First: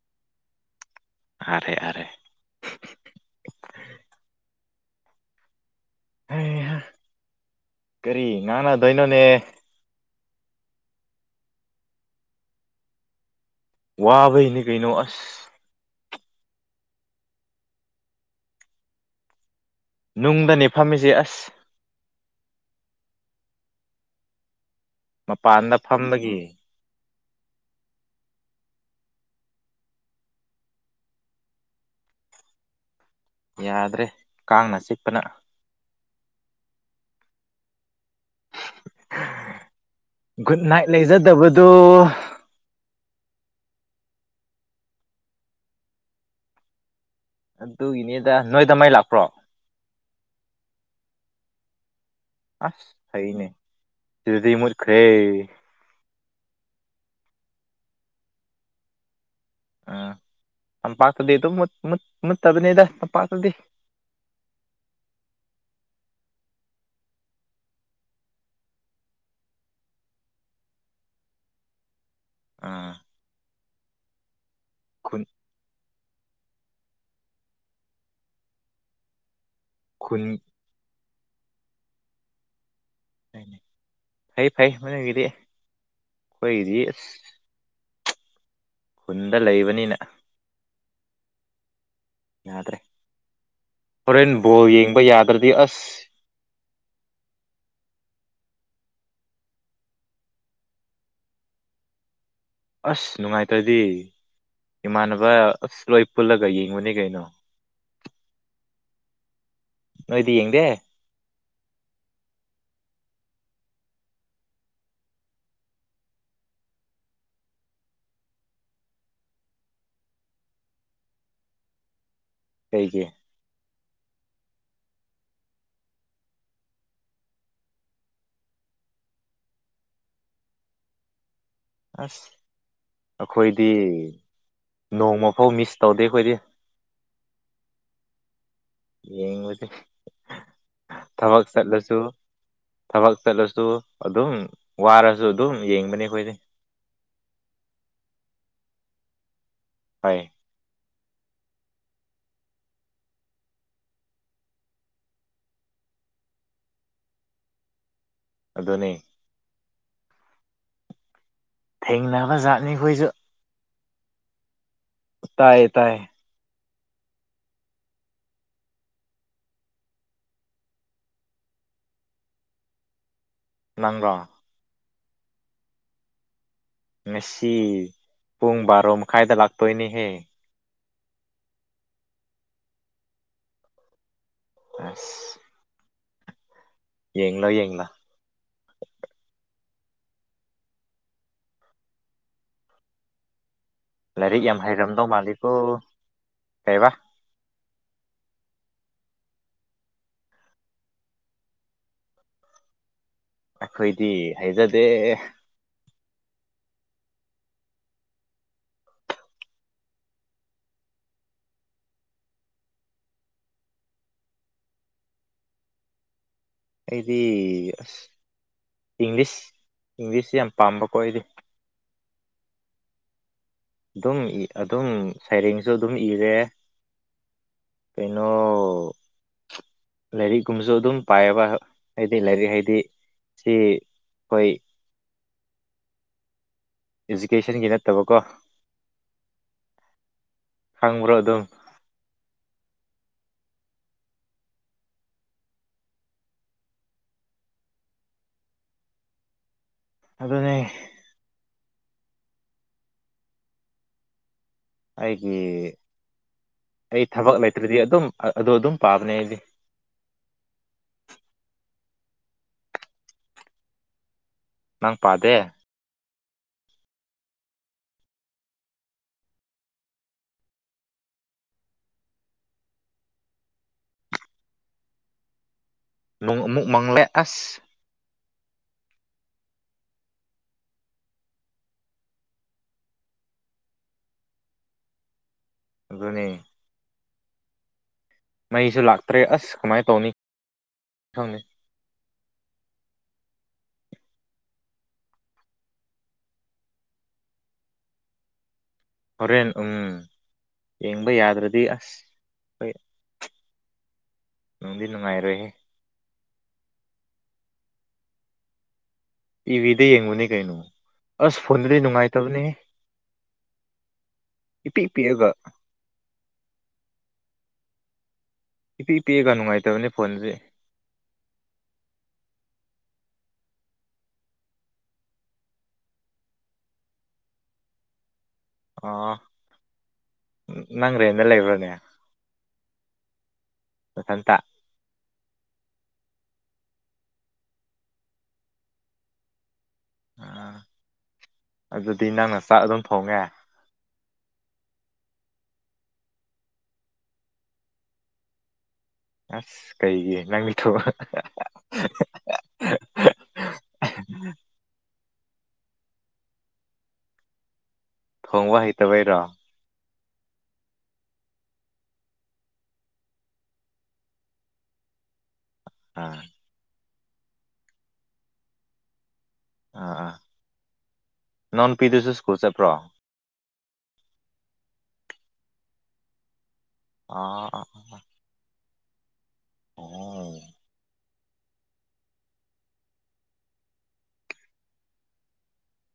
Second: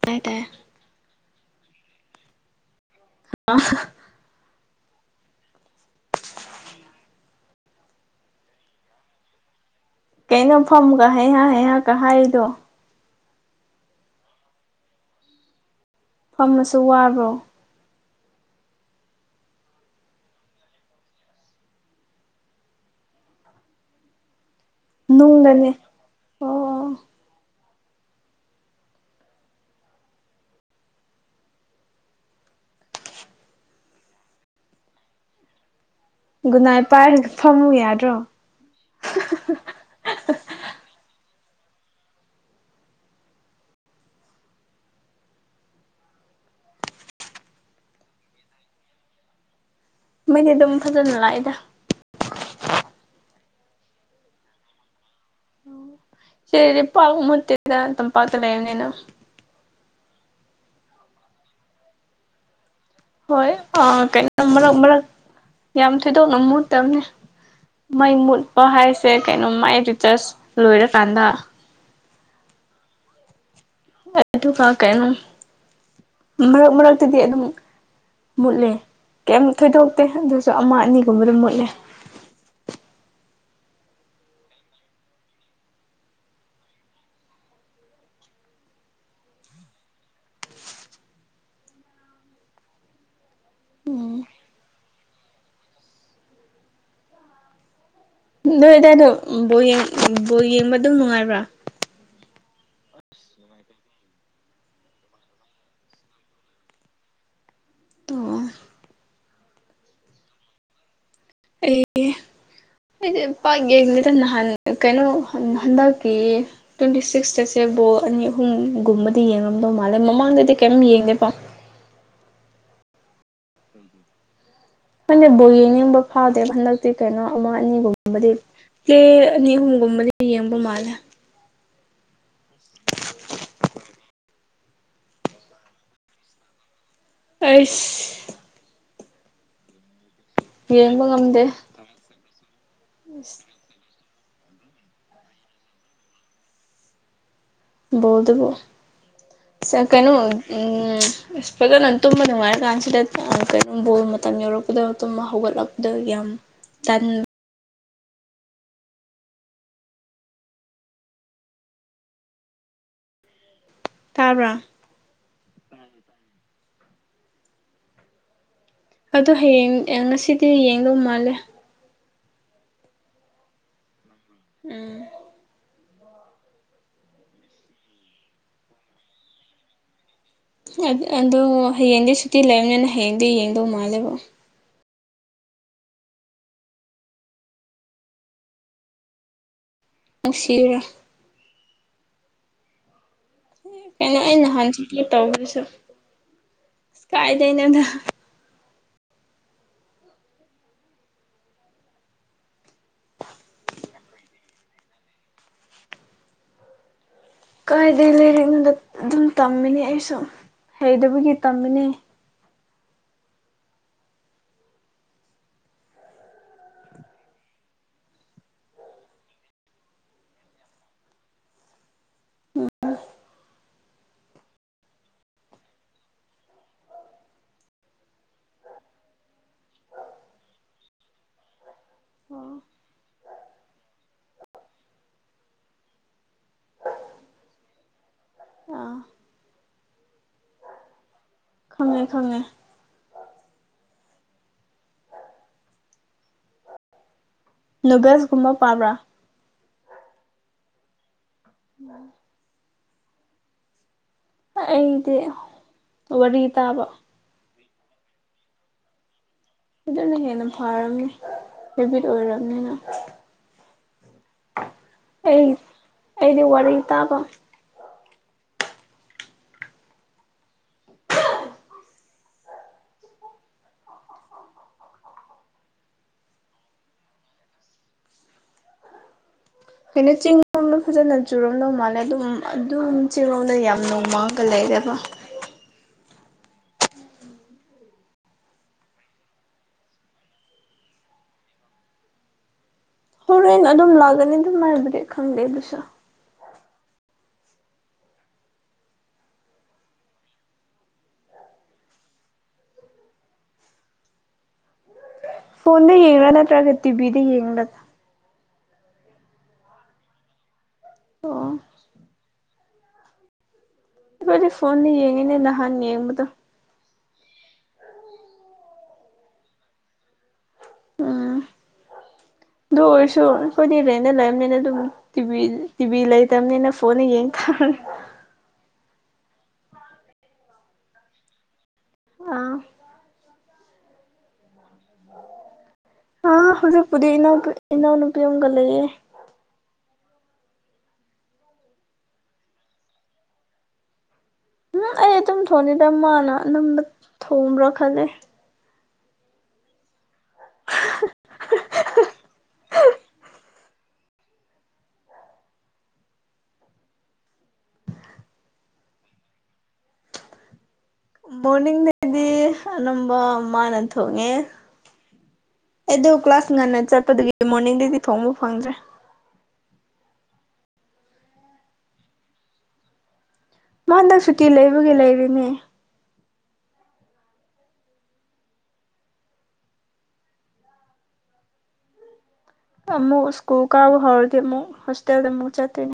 ꯇꯥꯏ ꯇꯥꯏꯌꯦ ꯑꯦ ꯑꯦ ꯑ ꯑꯦ ꯀꯔꯤ ꯉꯥꯡꯅꯗꯣꯏꯅꯣꯅꯦ ꯀꯩꯅꯣ ꯐꯝꯒ ꯍꯩꯍꯥꯛ ꯍꯩꯍꯥꯛꯀ ꯍꯥꯏꯔꯤꯗꯣ ꯋꯥꯕꯩꯅꯦ ꯀꯩꯅꯣ ꯑꯁ ꯐꯝꯂꯁꯨ ꯋꯥꯕ꯭ꯔꯣ ꯅꯨꯡꯗꯅꯦ ꯐꯝꯃꯤꯁꯦ ꯑꯁ ꯅꯨꯡꯗꯅꯦ ꯃꯄꯥꯟꯗ ꯐꯝꯕꯒꯤ ꯑꯣ ꯌꯥꯗ꯭ꯔꯦ ꯀꯥꯡꯅ ꯆꯤꯛꯄꯅ ꯒꯨꯅꯥꯏ ꯄꯥꯏꯔꯒ ꯐꯝꯃꯨ ꯌꯥꯗ꯭ꯔꯣ ꯒꯨꯗ ꯅꯥꯏꯠ ꯂꯩꯖꯗꯕꯗꯣ ꯑꯗꯨꯒꯤꯅꯦꯗꯥ ꯅꯣꯏꯗ ꯃꯩ ꯂꯥꯛꯄ꯭ꯔꯣ ꯃꯩꯗꯤ ꯑꯗꯨꯝ ꯐꯖꯅ ꯂꯥꯛꯑꯦꯗ ꯑꯁ ꯍꯥꯏꯅꯦ ꯁꯤꯗꯩ ꯃꯨꯠꯈ꯭ꯔꯦ ꯁꯤꯗꯗꯤ ꯄꯥꯛ ꯃꯨꯠꯇꯦꯗ ꯇꯝꯄꯥꯛꯇ ꯂꯩꯕꯅꯤꯅ ꯎꯝ ꯇꯝꯄꯥꯛꯇꯗꯤ ꯑꯗꯨꯣ ꯃꯨꯠꯇꯕꯅꯤꯗ ꯇꯝꯄꯥꯛꯇꯗꯤ ꯍꯣꯏ ꯑ ꯀꯩꯅꯣ ꯃꯔꯛ ꯃꯔꯛ ꯌꯥꯝ ꯊꯣꯏꯗꯣꯛꯅ ꯃꯨꯠꯇꯕꯅꯦ ꯃꯩ ꯃꯨꯠꯄ ꯍꯥꯏꯁꯦ ꯀꯩꯅꯣ ꯃꯥꯏ ꯔꯤꯇꯔꯁ ꯂꯣꯏꯔꯀꯥꯟꯗ ꯑꯥ ꯑꯗꯨ ꯑꯗꯨ ꯀꯥ ꯀꯥꯏꯅꯨ ꯈꯨꯟ ꯃꯔꯛ ꯃꯔꯛꯇꯗꯤ ꯑꯗꯨꯝ ꯃꯨꯠꯂꯦ ꯀꯩꯝ ꯊꯣꯏꯗꯣꯛꯇꯦ ꯈꯨꯟ ꯑꯗꯨꯁꯨ ꯑꯃ ꯑꯅꯤꯒꯨꯝꯕꯗ ꯃꯨꯠꯂꯦ ꯐꯩ ꯐꯩ ꯃꯅꯨꯡꯒꯤꯗꯤ ꯑꯩꯈꯣꯏꯒꯤꯗꯤ ꯑꯁ ꯈꯨꯟꯗ ꯂꯩꯕꯅꯤꯅ ꯌꯥꯗ꯭ꯔꯦ ꯎꯝ ꯍꯣꯔꯦꯟ ꯕꯣꯜ ꯌꯦꯡꯕ ꯌꯥꯗ꯭ꯔꯗꯤ ꯑꯁ ꯅꯣꯏ ꯑꯗꯥꯏꯗꯣ ꯕꯣꯌꯦꯡ ꯕꯣꯌꯦꯡꯕ ꯑꯗꯨꯝ ꯅꯨꯡꯉꯥꯏꯕ꯭ꯔꯥ ꯑꯁ ꯅꯨꯡꯉꯥꯏꯇ꯭ꯔꯗꯤ ꯏꯃꯥꯟꯅꯕ ꯑꯁ ꯂꯣꯏ ꯄꯨꯜꯂꯒ ꯌꯦꯡꯕꯅꯤ ꯀꯩꯅꯣ ꯑꯣ ꯅꯣꯏꯗꯤ ꯌꯦꯡꯗꯦ ꯑꯩ ꯑꯩꯁꯦ ꯄꯥꯛ ꯌꯦꯡꯅꯤꯗ ꯅꯍꯥꯟ ꯀꯩꯅꯣ ꯍꯟꯗꯛꯀꯤ ꯇ꯭ꯋꯦꯟꯇꯤ ꯁꯤꯛꯁꯇꯁꯦ ꯕꯣ ꯑꯅꯤ ꯑꯍꯨꯝꯒꯨꯝꯕꯗꯤ ꯌꯦꯡꯉꯝꯗꯧ ꯃꯥꯜꯂꯦ ꯃꯃꯥꯡꯗꯗꯤ ꯀꯔꯤꯝ ꯌꯦꯡꯗꯦꯕꯣ ꯀꯩꯒꯤ ꯎꯝꯝ [inaudible] ꯑꯩꯈꯣꯏꯅ ꯕ ꯌꯦꯡꯅꯤꯡꯕ ꯐꯥꯎꯗꯦꯕ ꯍꯟꯗꯛꯇꯤ ꯀꯩꯅꯣ ꯑꯃ ꯑꯅꯤꯒꯨꯝꯨꯝꯕꯗꯤ ꯄ꯭ꯂꯦ ꯑꯅꯤ ꯑꯍꯨꯝꯒꯨꯝꯕꯗꯤ ꯌꯦꯡꯕ ꯃꯥꯜꯂꯦ ꯑꯁ ꯑꯩꯈꯣꯏꯗꯤ ꯅꯣꯡꯃꯐꯧ ꯃꯤꯁ ꯇꯧꯗꯦ ꯑꯩꯈꯣꯏꯗꯤ ꯑꯁ ꯌꯦꯡꯕꯁꯦ ꯌꯦꯡꯕ ꯊꯕꯛ ꯉꯝꯗꯦ ꯆꯠꯂꯁꯨ ꯊꯕꯛ ꯆꯠꯂꯁꯨ ꯑꯗꯨꯝ ꯋꯥꯔꯁꯨ ꯑꯗꯨꯝ ꯌꯦꯡꯕꯅꯦ ꯑꯩꯈꯣꯏꯗꯤ ꯣꯗꯨꯕꯨꯣ ꯀꯩꯅꯣ ꯍꯣꯏ ꯎꯝ ꯑꯁ ꯐꯖꯅ ꯇꯨꯝꯕ ꯅꯨꯡꯉꯥꯏꯔ ꯀꯥꯟꯁꯤꯗ ꯀꯩꯅꯣ ꯕꯣꯜ ꯃꯇꯝ ꯌꯧꯔꯛꯄꯗ ꯇꯨꯝꯕ ꯍꯧꯒꯠꯂꯛꯄꯗ ꯌꯥꯝ [unintelligible] ꯑꯗꯨꯅꯤ ꯊꯦꯡꯅꯕ ꯖꯥꯠꯅꯤꯈꯣꯏꯁꯨ ꯇꯥꯕ꯭ꯔꯥ ꯇꯥꯏꯌꯦ ꯇꯥꯏꯌꯦ ꯑꯗꯣ ꯍꯌꯦꯡ ꯑꯦꯟ ꯉꯁꯤꯗꯤ ꯌꯦꯡꯗꯧ ꯃꯥꯜꯂꯦ ꯅꯪꯔꯣ ꯎꯝ ꯉꯁꯤ ꯄꯨꯡ ꯕꯥꯔꯣ ꯃꯈꯥꯏꯗ ꯂꯥꯛꯇꯣꯏꯅꯦꯍꯦ ꯑꯗꯣ ꯍꯌꯦꯡꯗꯤ ꯁꯨꯇꯤ ꯂꯩꯕꯅꯤꯅ ꯍꯌꯦꯡꯗꯤ ꯌꯦꯡꯗꯧ ꯃꯥꯜꯂꯦꯕ ꯑ ꯌꯦꯥ ꯌꯦꯥ ꯅꯨꯡꯁꯤꯔꯥ ꯀꯩꯅꯣ ꯑꯩ ꯂꯥꯏꯔꯤꯛ ꯌꯥꯝ ꯅꯍꯥꯟ ꯍꯩꯔꯝꯗꯧ ꯊꯤꯄꯤꯑꯦꯠ ꯃꯥꯜꯂꯤꯀꯣ ꯇꯧꯕꯗꯨꯁꯨ ꯀꯩꯕꯥ ꯑꯁ ꯀꯥꯏꯗꯩꯅꯣꯗ ꯑꯩꯈꯣꯏꯗꯤ ꯍꯥꯏꯖꯗꯦ ꯀꯥꯏꯗꯩ ꯂꯥꯏꯔꯤꯛꯅꯣꯗ ꯑꯗꯨꯝ ꯇꯝꯃꯤꯅꯦ ꯑꯩꯁꯨ ꯍꯩꯇꯕꯒꯤ ꯇꯝꯃꯤꯅꯦ ꯑꯩꯗꯤ ꯑꯁ ꯏꯪꯂꯤꯁ ꯏꯪꯂꯤꯁꯁ ꯌꯥꯝ ꯄꯥꯝꯕꯀꯣ ꯑꯩꯗꯤ ꯑꯗꯨꯝ ꯏ ꯑꯗꯨꯝ ꯁꯩꯔꯦꯡꯁꯨ ꯑꯗꯨꯝ ꯏꯔꯦ ꯄꯩꯅꯣ ꯂꯥꯏꯔꯤꯛꯀꯨꯝꯕꯁꯨ ꯑꯗꯨꯝ ꯄꯥꯏꯌꯦꯕ ꯍꯥꯏꯗꯤ ꯂꯥꯏꯔꯤꯛ ꯑꯥ ꯍꯥꯏꯗꯤ ꯁꯤ ꯑꯩꯈꯣꯏ ꯏꯖꯨꯀꯦꯁꯟꯒꯤ ꯅꯠꯇꯕꯀꯣ ꯈꯪꯕ꯭ꯔꯣ ꯑꯗꯨꯝ ꯈꯪꯉꯦ ꯈꯪꯉꯦ ꯅꯨꯕꯦꯁꯀꯨꯝꯕ ꯄꯥꯕ꯭ꯔꯥ ꯑꯗꯨꯅꯦ ꯎꯝ [inaudible] ꯑꯩꯗꯤ ꯑꯩꯒꯤ ꯋꯥꯔꯤ ꯇꯥꯕ ꯑꯩ ꯊꯕꯛ ꯂꯩꯇ꯭ꯔꯗꯤ ꯑꯗꯨꯝ ꯑꯗꯨ ꯑꯗꯨꯝ ꯄꯥꯕꯅꯦ ꯑꯩꯗꯤ ꯁꯤꯗꯅ ꯍꯦꯟꯅ ꯐꯔꯝꯅꯤ ꯍꯦꯕꯤꯠ ꯑꯣꯏꯔꯝꯅꯤꯅ ꯅꯪ ꯄꯥꯗꯦ ꯑꯩ ꯑꯩꯗꯤ ꯋꯥꯔꯤ ꯇꯥꯕ ꯅꯣꯡ ꯑꯃꯨꯛ ꯃꯡꯂꯦ ꯑꯁ ꯀꯩꯅꯣ ꯆꯤꯡꯂꯣꯝꯗ ꯐꯖꯅ ꯆꯨꯔꯝꯗꯧ ꯃꯥꯜꯂꯦ ꯑꯗꯨꯝ ꯑꯗꯨꯝ ꯆꯤꯡꯂꯣꯝꯗ ꯌꯥꯝ ꯅꯣꯡꯃꯡ ꯑꯗꯨꯒꯒ ꯂꯩꯔꯕ [unintelligible] ꯑꯗꯨꯅꯤ ꯃꯩꯁꯨ ꯂꯥꯛꯇ꯭ꯔꯦ ꯑꯁ ꯀꯃꯥꯏꯅ ꯇꯧꯅꯤ ꯈꯪꯅꯤ ꯍꯣꯔꯦꯟ ꯑꯗꯨꯝ ꯂꯥꯛꯀꯅꯤ ꯑꯗꯨꯝ ꯍꯥꯏꯕꯗꯤ ꯈꯪꯗꯦ ꯑꯗꯨꯁꯨ ꯍꯣꯔꯦꯟ ꯎꯝ ꯌꯦꯡꯕ ꯌꯥꯗ꯭ꯔꯗꯤ ꯑꯁ ꯍꯣꯏ ꯅꯨꯡꯗꯤ ꯅꯨꯡꯉꯥꯏꯔꯣꯏꯍꯦ ꯐꯣꯟꯗ ꯌꯦꯡꯂꯥ ꯅꯠꯇ꯭ꯔꯒ ꯇꯤꯚꯤꯗ ꯌꯦꯡꯂꯥ ꯇꯤꯚꯤꯗ ꯌꯦꯡꯕꯅꯦ ꯀꯩꯅꯣ ꯑꯁ ꯑꯣ ꯐꯣꯟꯗꯗꯤ ꯅꯨꯡꯉꯥꯏꯇꯕꯅꯦꯍ‌ꯦ ꯑꯩꯈꯣꯏꯗꯤ ꯐꯣꯟꯗ ꯌꯦꯡꯉꯤꯅꯤ ꯅꯍꯥꯟ ꯌꯦꯡꯕꯗꯣ ꯏꯄꯤꯛ ꯏꯄꯤꯛꯑꯒ ꯅꯨꯡꯉꯥꯏꯇꯕꯅꯦ ꯐꯣꯟꯁꯦ ꯎꯝ ꯑꯗꯨ ꯑꯣꯏꯔꯁꯨ ꯑꯩꯈꯣꯏꯗꯤ ꯔꯦꯟꯗ ꯂꯩꯕꯅꯤꯅ ꯑꯗꯨꯝ ꯇꯤꯕꯤ ꯇꯤꯕꯤ ꯂꯩ ꯇꯝꯅꯤꯅ ꯐꯣꯟ ꯌꯦꯡ ꯊꯅꯤ ꯑꯣ ꯅꯪ ꯔꯦꯟꯗ ꯂꯩꯕ꯭ꯔꯅꯦ ꯑꯥ ꯁꯇ ꯑꯥ ꯍꯧꯖꯤꯛ ꯄꯨꯗꯤ ꯏ ꯏꯅꯨꯄꯤꯒ ꯂꯩꯒꯦ ꯑꯥ ꯑꯗꯨꯗꯤ ꯅꯪꯅ ꯆꯥꯛ ꯑꯗꯨꯝ ꯐꯣꯡꯉꯦ ꯎꯝ ꯑꯩ ꯑꯗꯨꯝ ꯊꯣꯡꯅꯤꯗ ꯃꯥꯅ ꯑꯝꯕ ꯊꯣꯡꯕ꯭ꯔꯥ ꯈꯜꯂꯦ ꯑꯁ ꯀꯩꯒꯤ ꯅꯪꯗꯤ ꯊꯕꯛ [unintelligible] ꯊꯣꯡꯕ ꯍꯩꯇꯕꯩꯔꯣ ꯃꯣꯔꯅꯤꯡꯗꯩꯗꯤ ꯑꯅꯝꯕ ꯃꯥꯅ ꯊꯣꯡꯉꯦ ꯑꯩꯗ ꯑꯥ ꯀ꯭ꯂꯥꯁ ꯉꯟꯅ ꯆꯠꯄꯗꯨꯒꯤ ꯃꯣꯔꯅꯤꯡꯗꯩꯗꯤ ꯊꯣꯡꯕ ꯐꯪꯗ꯭ꯔꯦ ꯑꯥ ꯑꯥ ꯅꯅꯥꯎꯅꯨꯄꯤꯗꯨꯁꯨ ꯁ꯭ꯀꯨꯜ ꯆꯠꯄ꯭ꯔꯣ ꯃꯥ ꯍꯟꯗꯛ ꯁꯨꯇꯤ ꯂꯩꯕꯒꯤ ꯂꯩꯔꯤꯅꯦ ꯑ ꯑꯣ ꯑꯃꯨ ꯁꯀꯨꯜ ꯀ ꯍꯔꯗꯤꯃ ꯍꯁꯇꯦꯜꯗ ꯑꯃꯣ ꯆꯠꯇꯣꯏꯅꯤ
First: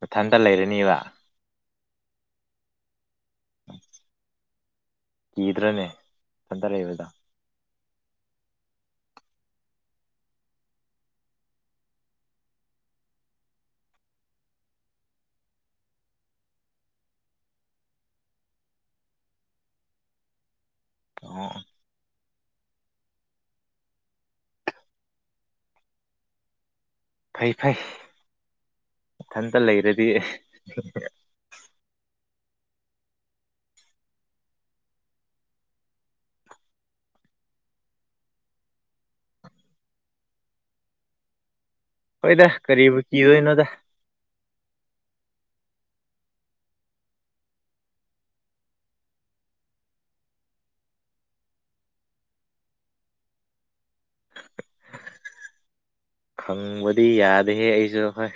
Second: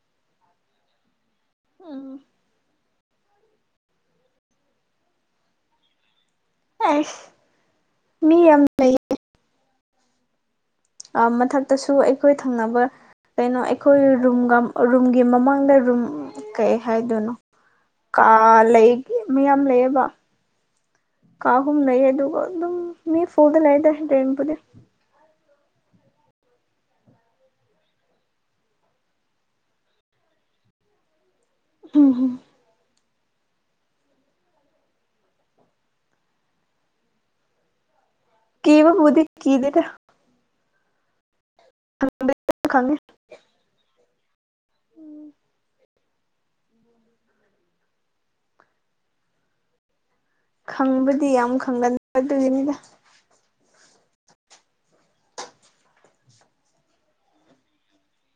ꯃꯊꯟꯇ ꯂꯩꯔꯅꯤꯕ [unintelligible] ꯀꯤꯗ꯭ꯔꯅꯦ ꯃꯊꯟꯇ ꯂꯩꯕꯗꯣ ꯑꯦꯁ ꯃꯤ ꯌꯥꯝ ꯂꯩ ꯃꯊꯛꯇꯁꯨ ꯑꯩꯈꯣꯏ ꯊꯪꯅꯕ ꯀꯩꯅꯣ ꯑꯩꯈꯣꯏ ꯔꯨꯝꯒ ꯔꯨꯝꯒꯤ ꯃꯃꯥꯡꯗ ꯔꯨꯝ ꯀꯩ ꯍꯥꯏꯗꯣꯏꯅꯣ ꯀ ꯂꯩꯒꯦ ꯃꯌꯥꯝ ꯂꯩꯌꯦꯕ ꯑꯣ ꯀꯥꯍꯨꯝ ꯅꯌꯦ ꯑꯗꯨꯒꯣ ꯑꯗꯨꯝ ꯃꯤ ꯐꯨꯜꯗ ꯂꯩꯗ ꯇꯥꯏꯝꯄ ꯐꯩ ꯐꯩ ꯏꯊꯟꯇ ꯂꯩꯔꯗꯤ ꯑꯣ ꯍꯣ ꯀꯕꯕꯨꯗꯤ ꯀꯤꯗꯦꯗ ꯍꯣꯏꯗ ꯈꯪꯉꯦ ꯀꯔꯤꯕꯨ ꯀꯤꯗꯣꯏꯅꯣꯗ ꯈꯪꯕꯗꯤ ꯌꯥꯝ ꯈꯪꯗꯅꯤ ꯑꯗꯨꯒꯤꯅꯤꯗ ꯍꯪꯕꯗꯤ ꯌꯥꯗꯦꯍꯦ ꯑꯩꯁꯨ ꯍꯣꯏ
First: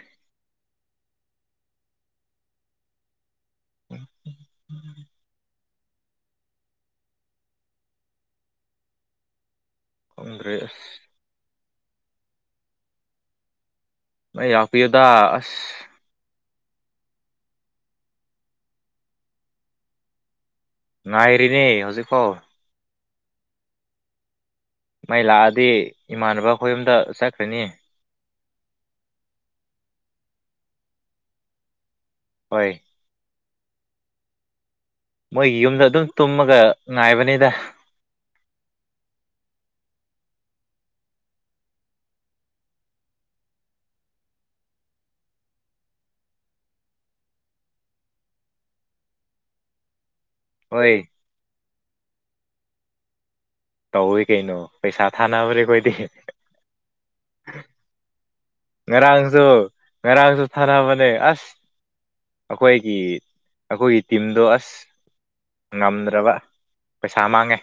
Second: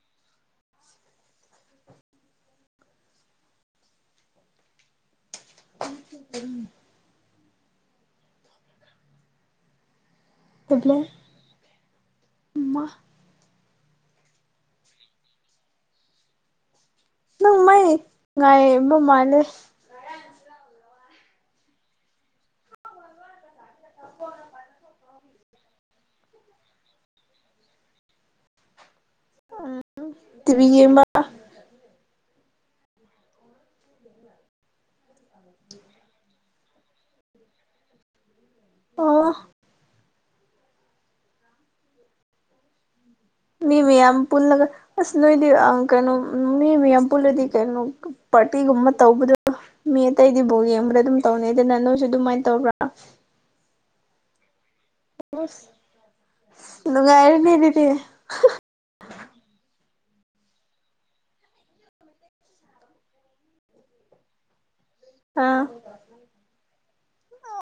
[unintelligible] [unintelligible] ꯈꯪꯗ꯭ꯔꯦ [unintelligible] ꯃ ꯌꯥꯥꯛꯄꯤꯌꯨꯗ ꯑꯁ ꯅꯪ ꯃꯥꯏ ꯉꯥꯏ ꯃ ꯃꯥꯂꯦ ꯉꯥꯏ ꯑꯦꯔꯤꯅꯦ ꯍꯧꯖꯤꯛ ꯈꯣ ꯃꯩ ꯂꯥꯛꯑꯗꯤ ꯏꯃꯥꯟꯅꯕ ꯑꯩꯈꯣꯏ ꯑꯝꯗ ꯆꯠꯈ꯭ꯔꯅꯤ ꯎꯝ ꯇꯕꯤ ꯌꯦꯡꯕ ꯍꯣꯏ ꯃꯣꯏꯒꯤ ꯌꯨꯝꯗ ꯑꯗꯨꯝ ꯇꯨꯝꯃꯒ ꯉꯥꯏꯕꯅꯤꯗ ꯑꯣ ꯃꯤ ꯃꯌꯥꯝ ꯄꯨꯜꯂꯒ ꯑꯁ ꯅꯣꯏꯗꯤ ꯀꯩꯅꯣ ꯃꯤ ꯃꯌꯥꯝ ꯄꯨꯜꯂꯗꯤ ꯀꯩꯅꯣ ꯄꯇꯤꯒꯨꯝꯃ ꯇꯧꯗ ꯃꯤ ꯑꯇꯩꯗꯤ [unintelligible] ꯍꯣꯏ ꯌꯦꯡꯕ꯭ꯔ ꯑꯗꯨꯝ ꯇꯧꯅꯤ ꯑꯗꯨꯅ ꯅꯣꯏꯁꯨ ꯑꯗꯨꯃꯥꯏꯅ ꯇꯧꯕ꯭ꯔꯥ ꯇꯧꯏ ꯀꯩꯅꯣ ꯄꯩꯁꯥ ꯊꯥꯅꯕꯨꯔꯦꯈꯣꯏꯗꯤ ꯉꯥꯏꯔꯦꯅꯦ ꯑꯗꯨꯗꯤ ꯉꯔꯥꯡꯁꯨ ꯉꯔꯥꯡꯁꯨ ꯊꯥꯅꯕꯅꯦ ꯑꯁ ꯑꯩꯈꯣꯏꯒꯤ ꯑꯩꯈꯣꯏꯒꯤ ꯇꯤꯝꯗꯣ ꯑꯁ ꯑꯥ ꯉꯝꯗ꯭ꯔꯕ ꯄꯩꯁꯥ ꯃꯥꯡꯉꯦ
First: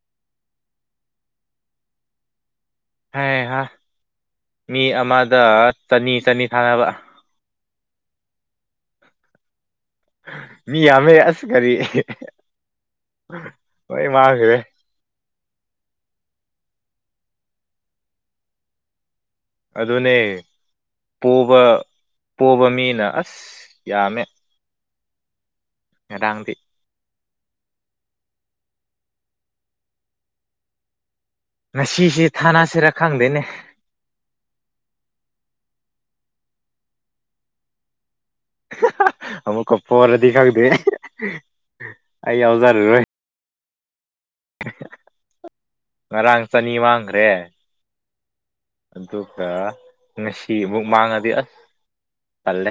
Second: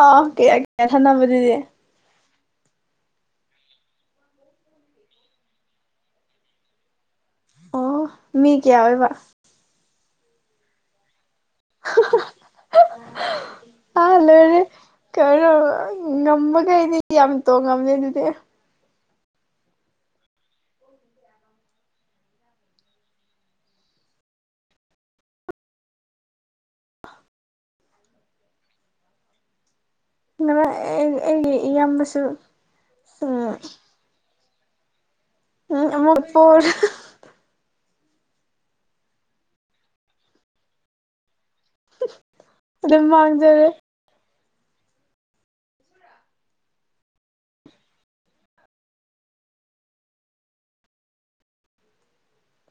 ꯑ ꯀꯌꯥ ꯀꯌꯥ ꯊꯥꯟꯗꯕꯨꯗꯤꯗꯤ ꯍꯥꯏ ꯍꯥ ꯃꯤ ꯑꯃꯗ ꯆꯅꯤ ꯆꯅꯤ ꯊꯥꯅꯕ ꯑꯣ ꯃꯤ ꯀꯌꯥ ꯑꯣꯏꯕ ꯃꯤ ꯌꯥꯝꯃꯦ ꯑꯁ ꯀꯔꯤ ꯂꯣꯏ ꯑꯥ ꯃꯥꯡꯈ꯭ꯔꯦ ꯂꯣꯏꯔꯦ ꯀꯩꯅꯣ ꯉꯝꯕꯈꯩꯗꯤ ꯌꯥꯝ ꯇꯣꯡꯉꯝꯃꯦ ꯑꯗꯨꯗꯤ ꯑꯗꯨꯅꯦ ꯄꯣꯕ ꯄꯣꯕ ꯃꯤꯅ ꯑꯁ ꯌꯥꯝꯃꯦ ꯃꯦꯗꯥꯥꯡꯗꯤ ꯑꯩꯒꯤ ꯏꯌꯥꯝꯕꯁꯨ ꯉꯁꯤꯁꯦ ꯊꯥꯅꯁꯤꯔ ꯎ ꯈꯪꯗꯦꯅꯦ ꯎꯝ ꯑꯃꯛꯄꯨꯔ ꯑꯃꯨꯀ ꯄꯣꯔꯗꯤ ꯈꯪꯗꯦ ꯑꯩ ꯌꯥꯎꯖꯔꯔꯣꯏ ꯑꯗꯨꯝ ꯃꯥꯟꯅꯔꯦ ꯉꯔꯥꯡ ꯆꯥꯅꯤ ꯃꯥꯡꯈ꯭ꯔꯦ ꯑꯗꯨꯒ ꯉꯁꯤ ꯑꯃꯨꯛ ꯃꯥꯡꯉꯗꯤ ꯑꯁ ꯇꯜꯂꯦ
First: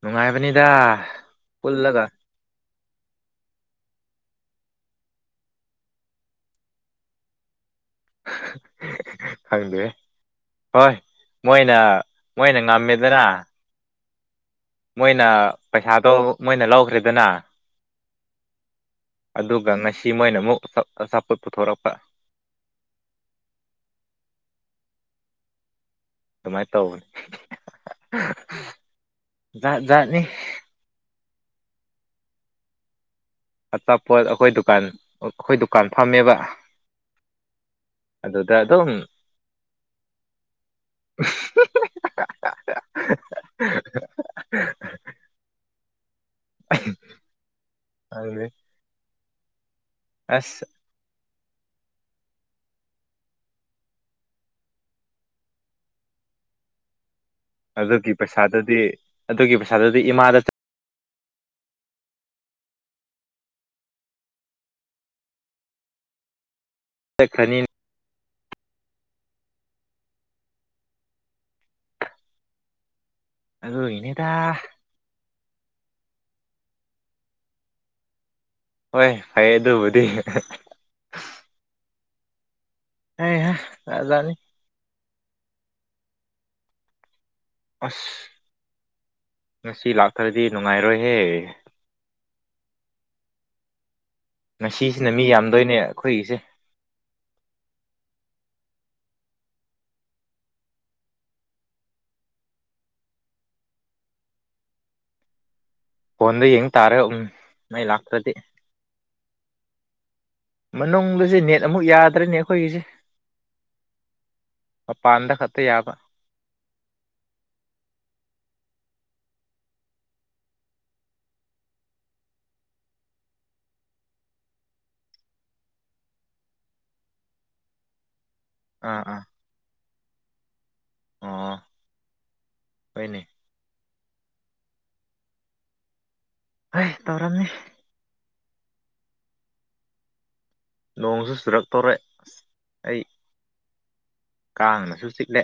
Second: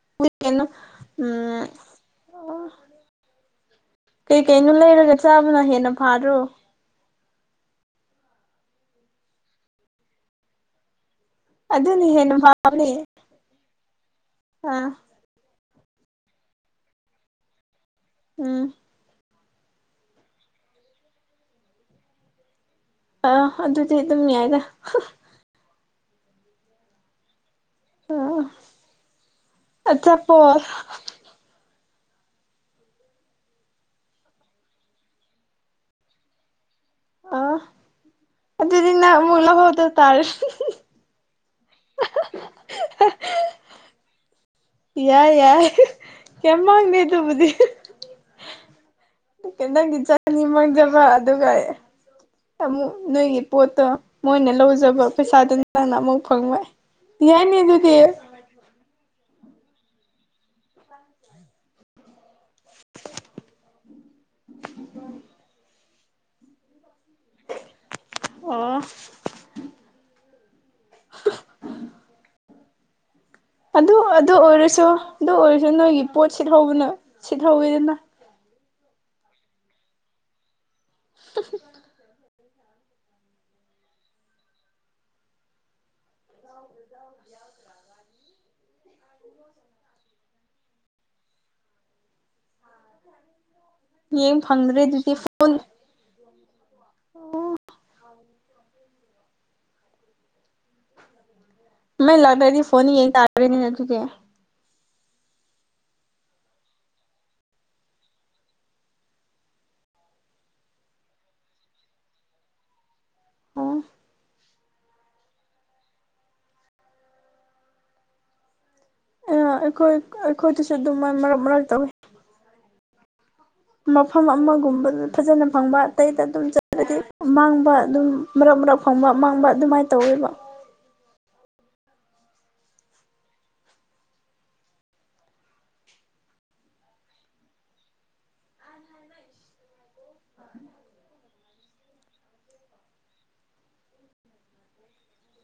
ꯅꯨꯡꯉꯥꯏꯕꯅꯤꯗ ꯄꯨꯜꯂꯒ ꯑꯣ ꯀꯩꯀꯩꯅꯣ ꯂꯩꯔꯒ ꯆꯥꯕꯅ ꯍꯦꯟꯅ ꯐꯥꯗ꯭ꯔꯣ ꯈꯪꯗꯦ ꯍꯣꯏ ꯃꯣꯏꯅ ꯑꯗꯨꯅ ꯍꯦꯟꯅ ꯃꯣꯏꯅ ꯐꯕꯅꯦ ꯉꯝꯃꯦꯗꯅ ꯑꯥ ꯃꯣꯏꯅ ꯄꯩꯁꯥꯗꯣ ꯃꯣꯏꯅ ꯂꯧꯈ꯭ꯔꯦꯗꯅ ꯎꯝ ꯑꯗꯨꯒ ꯉꯁꯤ ꯃꯣꯏꯅ ꯑꯃꯨꯛ ꯑꯆꯥꯄꯣꯠ ꯄꯨꯊꯣꯔꯛꯄ ꯑ ꯑꯗꯨꯗꯤ ꯑꯗꯨꯝ ꯌꯥꯏꯗ ꯑꯗꯨꯃꯥꯏꯅ ꯇꯧꯕꯅꯤ ꯑꯥ ꯖꯥꯠ ꯖꯥꯠꯅꯤ ꯍꯣꯢ ꯑꯆꯥꯄꯣꯠ ꯑꯩꯈꯣꯏ ꯗꯨꯀꯥꯟ ꯑꯩꯈꯣꯏ ꯗꯨꯀꯥꯟ ꯐꯝꯃꯦꯕ ꯑꯥ ꯑꯗꯨꯗ ꯑꯗꯨꯝ ꯑꯗꯨꯗꯤꯅ ꯅꯪ ꯑꯃꯨꯛ ꯂꯧꯍꯧꯗ ꯇꯔꯦꯅꯦ [inaudible] ꯌꯥꯏ ꯌꯥꯏ ꯌꯥꯝ ꯃꯥꯡꯗꯦ ꯑꯗꯨꯕꯨꯗꯤ ꯑꯗꯨꯅꯦ ꯀꯪꯒꯤ ꯆꯥꯅꯤ ꯃꯥꯡꯖꯕ ꯑꯗꯨꯒ ꯑꯃꯨꯛ ꯅꯣꯏꯒꯤ ꯄꯣꯠꯇꯣ ꯃꯣꯏꯅ ꯂꯧꯖꯕ ꯄꯩꯁꯥꯗꯨ ꯅꯪꯅ ꯑꯃꯨꯛ ꯐꯪꯕ ꯌꯥꯢ ꯑꯗꯨꯒꯤ ꯄꯩꯁꯥꯗꯨꯗꯤ ꯑꯗꯨꯒꯤ ꯄꯩꯁꯥꯗꯨꯗꯤ ꯏꯃꯥꯗ [unintelligible] ꯆꯠꯈ꯭ꯔꯅꯤ ꯑꯣ ꯑꯗꯨ ꯑꯗꯨꯒꯤꯅꯤꯗ ꯑꯗꯨ ꯑꯣꯏꯔꯁꯨ ꯑꯗꯨ ꯑꯣꯏꯔꯁꯨ ꯅꯣꯏꯒꯤ ꯄꯣꯠ ꯁꯤꯠꯍꯧꯕꯅ ꯁꯤꯠꯍꯧꯋꯤꯗꯅ ꯍꯣꯏ ꯐꯩ ꯑꯗꯨꯕꯨꯗꯤ [inaudible] ꯍꯩ ꯍꯥ ꯖꯥꯠ ꯖꯥꯠꯅꯤ [inaudible] ꯑꯁ ꯉꯁꯤ ꯂꯥꯛꯇ꯭ꯔꯗꯤ ꯅꯨꯡꯉꯥꯏꯔꯣꯏꯍꯦ ꯌꯦꯡ ꯐꯪꯗ꯭ꯔꯦ ꯉꯁꯤꯁꯤꯅ ꯃꯤ ꯌꯥꯝꯗꯣꯏꯅꯦ ꯑꯩꯈꯣꯏꯒꯤꯁꯦ ꯑꯣ ꯃꯩ ꯂꯥꯛꯇ꯭ꯔꯗꯤ ꯐꯣꯟ ꯌꯦꯟ ꯇꯥꯔꯦꯅꯦ ꯑꯗꯨꯗꯤ ꯐꯣꯟꯗ ꯌꯦꯡ ꯇꯥꯔꯦ ꯎꯝ ꯃꯩ ꯂꯥꯛꯇ꯭ꯔꯗꯤ ꯃꯅꯨꯡꯗꯁꯦ ꯅꯦꯠ ꯑꯃꯨꯛ ꯌꯥꯗ꯭ꯔꯅꯦ ꯑꯩꯈꯣꯏꯒꯤꯁꯦ ꯑꯣ ꯃꯄꯥꯟꯗ ꯈꯛꯇ ꯌꯥꯕ ꯑꯩꯈꯣꯏ ꯑꯩꯈꯣꯏꯗꯁꯨ ꯑꯗꯨꯝ ꯃ ꯃꯔꯛ ꯃꯔꯛ ꯇꯧꯏꯤ ꯃꯐꯝ ꯑꯃꯒꯨꯝꯕꯗꯨ ꯐꯖꯅ ꯐꯪꯕ ꯑꯇꯩꯗ ꯑꯗꯨꯝ ꯆꯠꯄꯗꯤ ꯃꯥꯡꯕ ꯑꯗꯨꯝ ꯃꯔꯛ ꯃꯔꯛ ꯑꯥ ꯐꯪꯕ ꯃꯥꯡꯕ ꯑꯗꯨꯃꯥꯏꯅ ꯇꯧꯋꯦꯕ ꯑ ꯍꯅꯤ ꯍꯣꯏ ꯇꯧꯔꯝꯃꯤ ꯅꯣꯡꯁꯨ ꯆꯨꯔꯛꯇꯧꯔꯦ ꯑꯁ ꯑꯩ ꯀꯥꯡꯅꯁꯨ ꯆꯤꯛꯂꯦ